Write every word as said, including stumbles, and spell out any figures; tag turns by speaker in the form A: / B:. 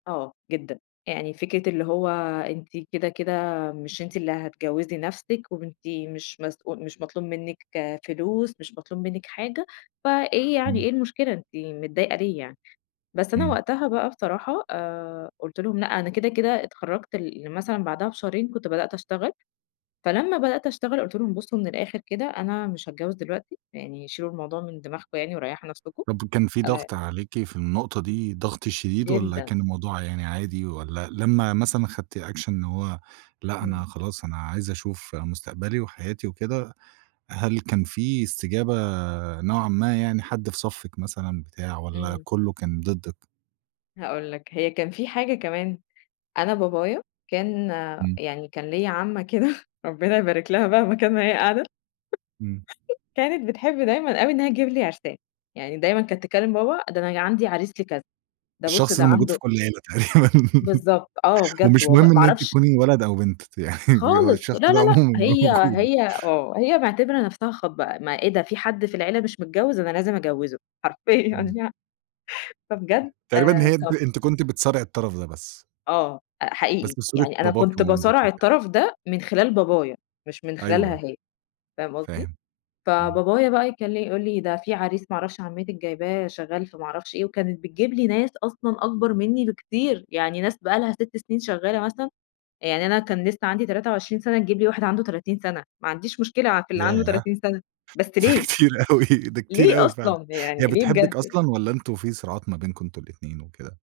A: آه، جدًا، يعني فكرة اللي هو أنتِ كده كده مش أنتِ اللي هتجوّزي نفسكِ، وأنتِ مش مسؤ مش مطلوب منِّك فلوس، مش مطلوب منِّك حاجة. فإيه يعني؟
B: إمم.
A: إيه المشكلة؟ أنتِ متضايقة ليه يعني؟ بس أنا
B: إمم.
A: وقتها بقى بصراحة آآ، قُلت لهم لأ، أنا كده كده اتخرجت ل مثلًا بعدها بشهرين كنت بدأت أشتغل. فلما بدأت أشتغل قلت لهم: بصّوا من الآخر كده، أنا مش هاتجوز دلوقتي، يعني شيلوا الموضوع من دماغكم يعني، وريحوا نفسكم
B: طب كان في
A: آآ
B: ضغط عليكِ في النقطة دي ضغط شديد والّا
A: جدًا.
B: كان الموضوع يعني عادي؟ والّا لما مثلًا خدتي أكشن إن هو لأ
A: إمم.
B: أنا خلاص أنا عايزة أشوف مستقبلي وحياتي وكده، هل كان في استجابة نوعًا ما، يعني حد في صفِّك مثلًا بتاع، والّا
A: إمم.
B: كله كان ضدِك؟
A: هاقول لك، هي كان في حاجة كمان. أنا بابايا كان
B: إمم.
A: يعني كان ليَّ عمة كده، ربنا يباركلها بقى مكان ما هي قاعدة.
B: إمم.
A: كانت بتحب دايمًا أوي إنّها تجيب لي عرسان. يعني دايمًا كانت تكلم بابا: "ده أنا عندي عريس لي كذا، ده بص
B: الشخص
A: ده
B: ده موجود في
A: عنده"
B: كل عيلة تقريبًا،
A: بالضبط آه، بجد
B: ومش
A: والله
B: مهم
A: ما
B: إن أنتِ
A: أعرفش
B: تكوني ولد أو بنت، يعني فجوا
A: خالص
B: الشخص
A: لا، لا،
B: ده
A: لأ،
B: عمومًا
A: هي
B: موجود.
A: هي آه، هي معتبرة نفسها خاطبة. ما إيه ده؟ في حد في العيلة مش متجوز، أنا لازم أجوّزه حرفيًا
B: إمم.
A: يعني. فبجد
B: تقريبًا
A: آآ
B: هي أنتِ
A: ط–
B: أنتِ كنتِ بتصارعي الطرف ده بس.
A: آه،
B: بس
A: حقيقي
B: في صورة
A: يعني أنا
B: باباكِ
A: كنت
B: ومامتِك
A: باصارع
B: وكده.
A: الطرف ده من خلال بابايا مش من خلالها
B: أيوه.
A: هي، فاهم قصدي؟
B: فاهم، إمم.
A: فبابايا بقى يكل يقول لي ده في عريس ما اعرفش عمتك جايباه شغّال في ما اعرفش إيه. وكانت بتجيب لي ناس أصلًا أكبر مِنّي بكتير، يعني ناس بقى لها ست سنين شغّالة مثلًا يعني أنا كان لسّه عندي تلاتة وعشرين سنة تجيب لي واحد عنده تلاتين سنة. ماعنديش مشكلة في اللي عنده
B: ياه!
A: تلاتين سنة، بس
B: ده
A: ليه؟
B: كتير أوي، ده كتير
A: ليه
B: أوي فعلًا.
A: أصلًا،
B: هي
A: يعني ليه
B: بتحبك
A: بجد؟
B: أصلًا؟ والّا أنتم في صراعات ما بينكوا أنتم الاتنين وكده؟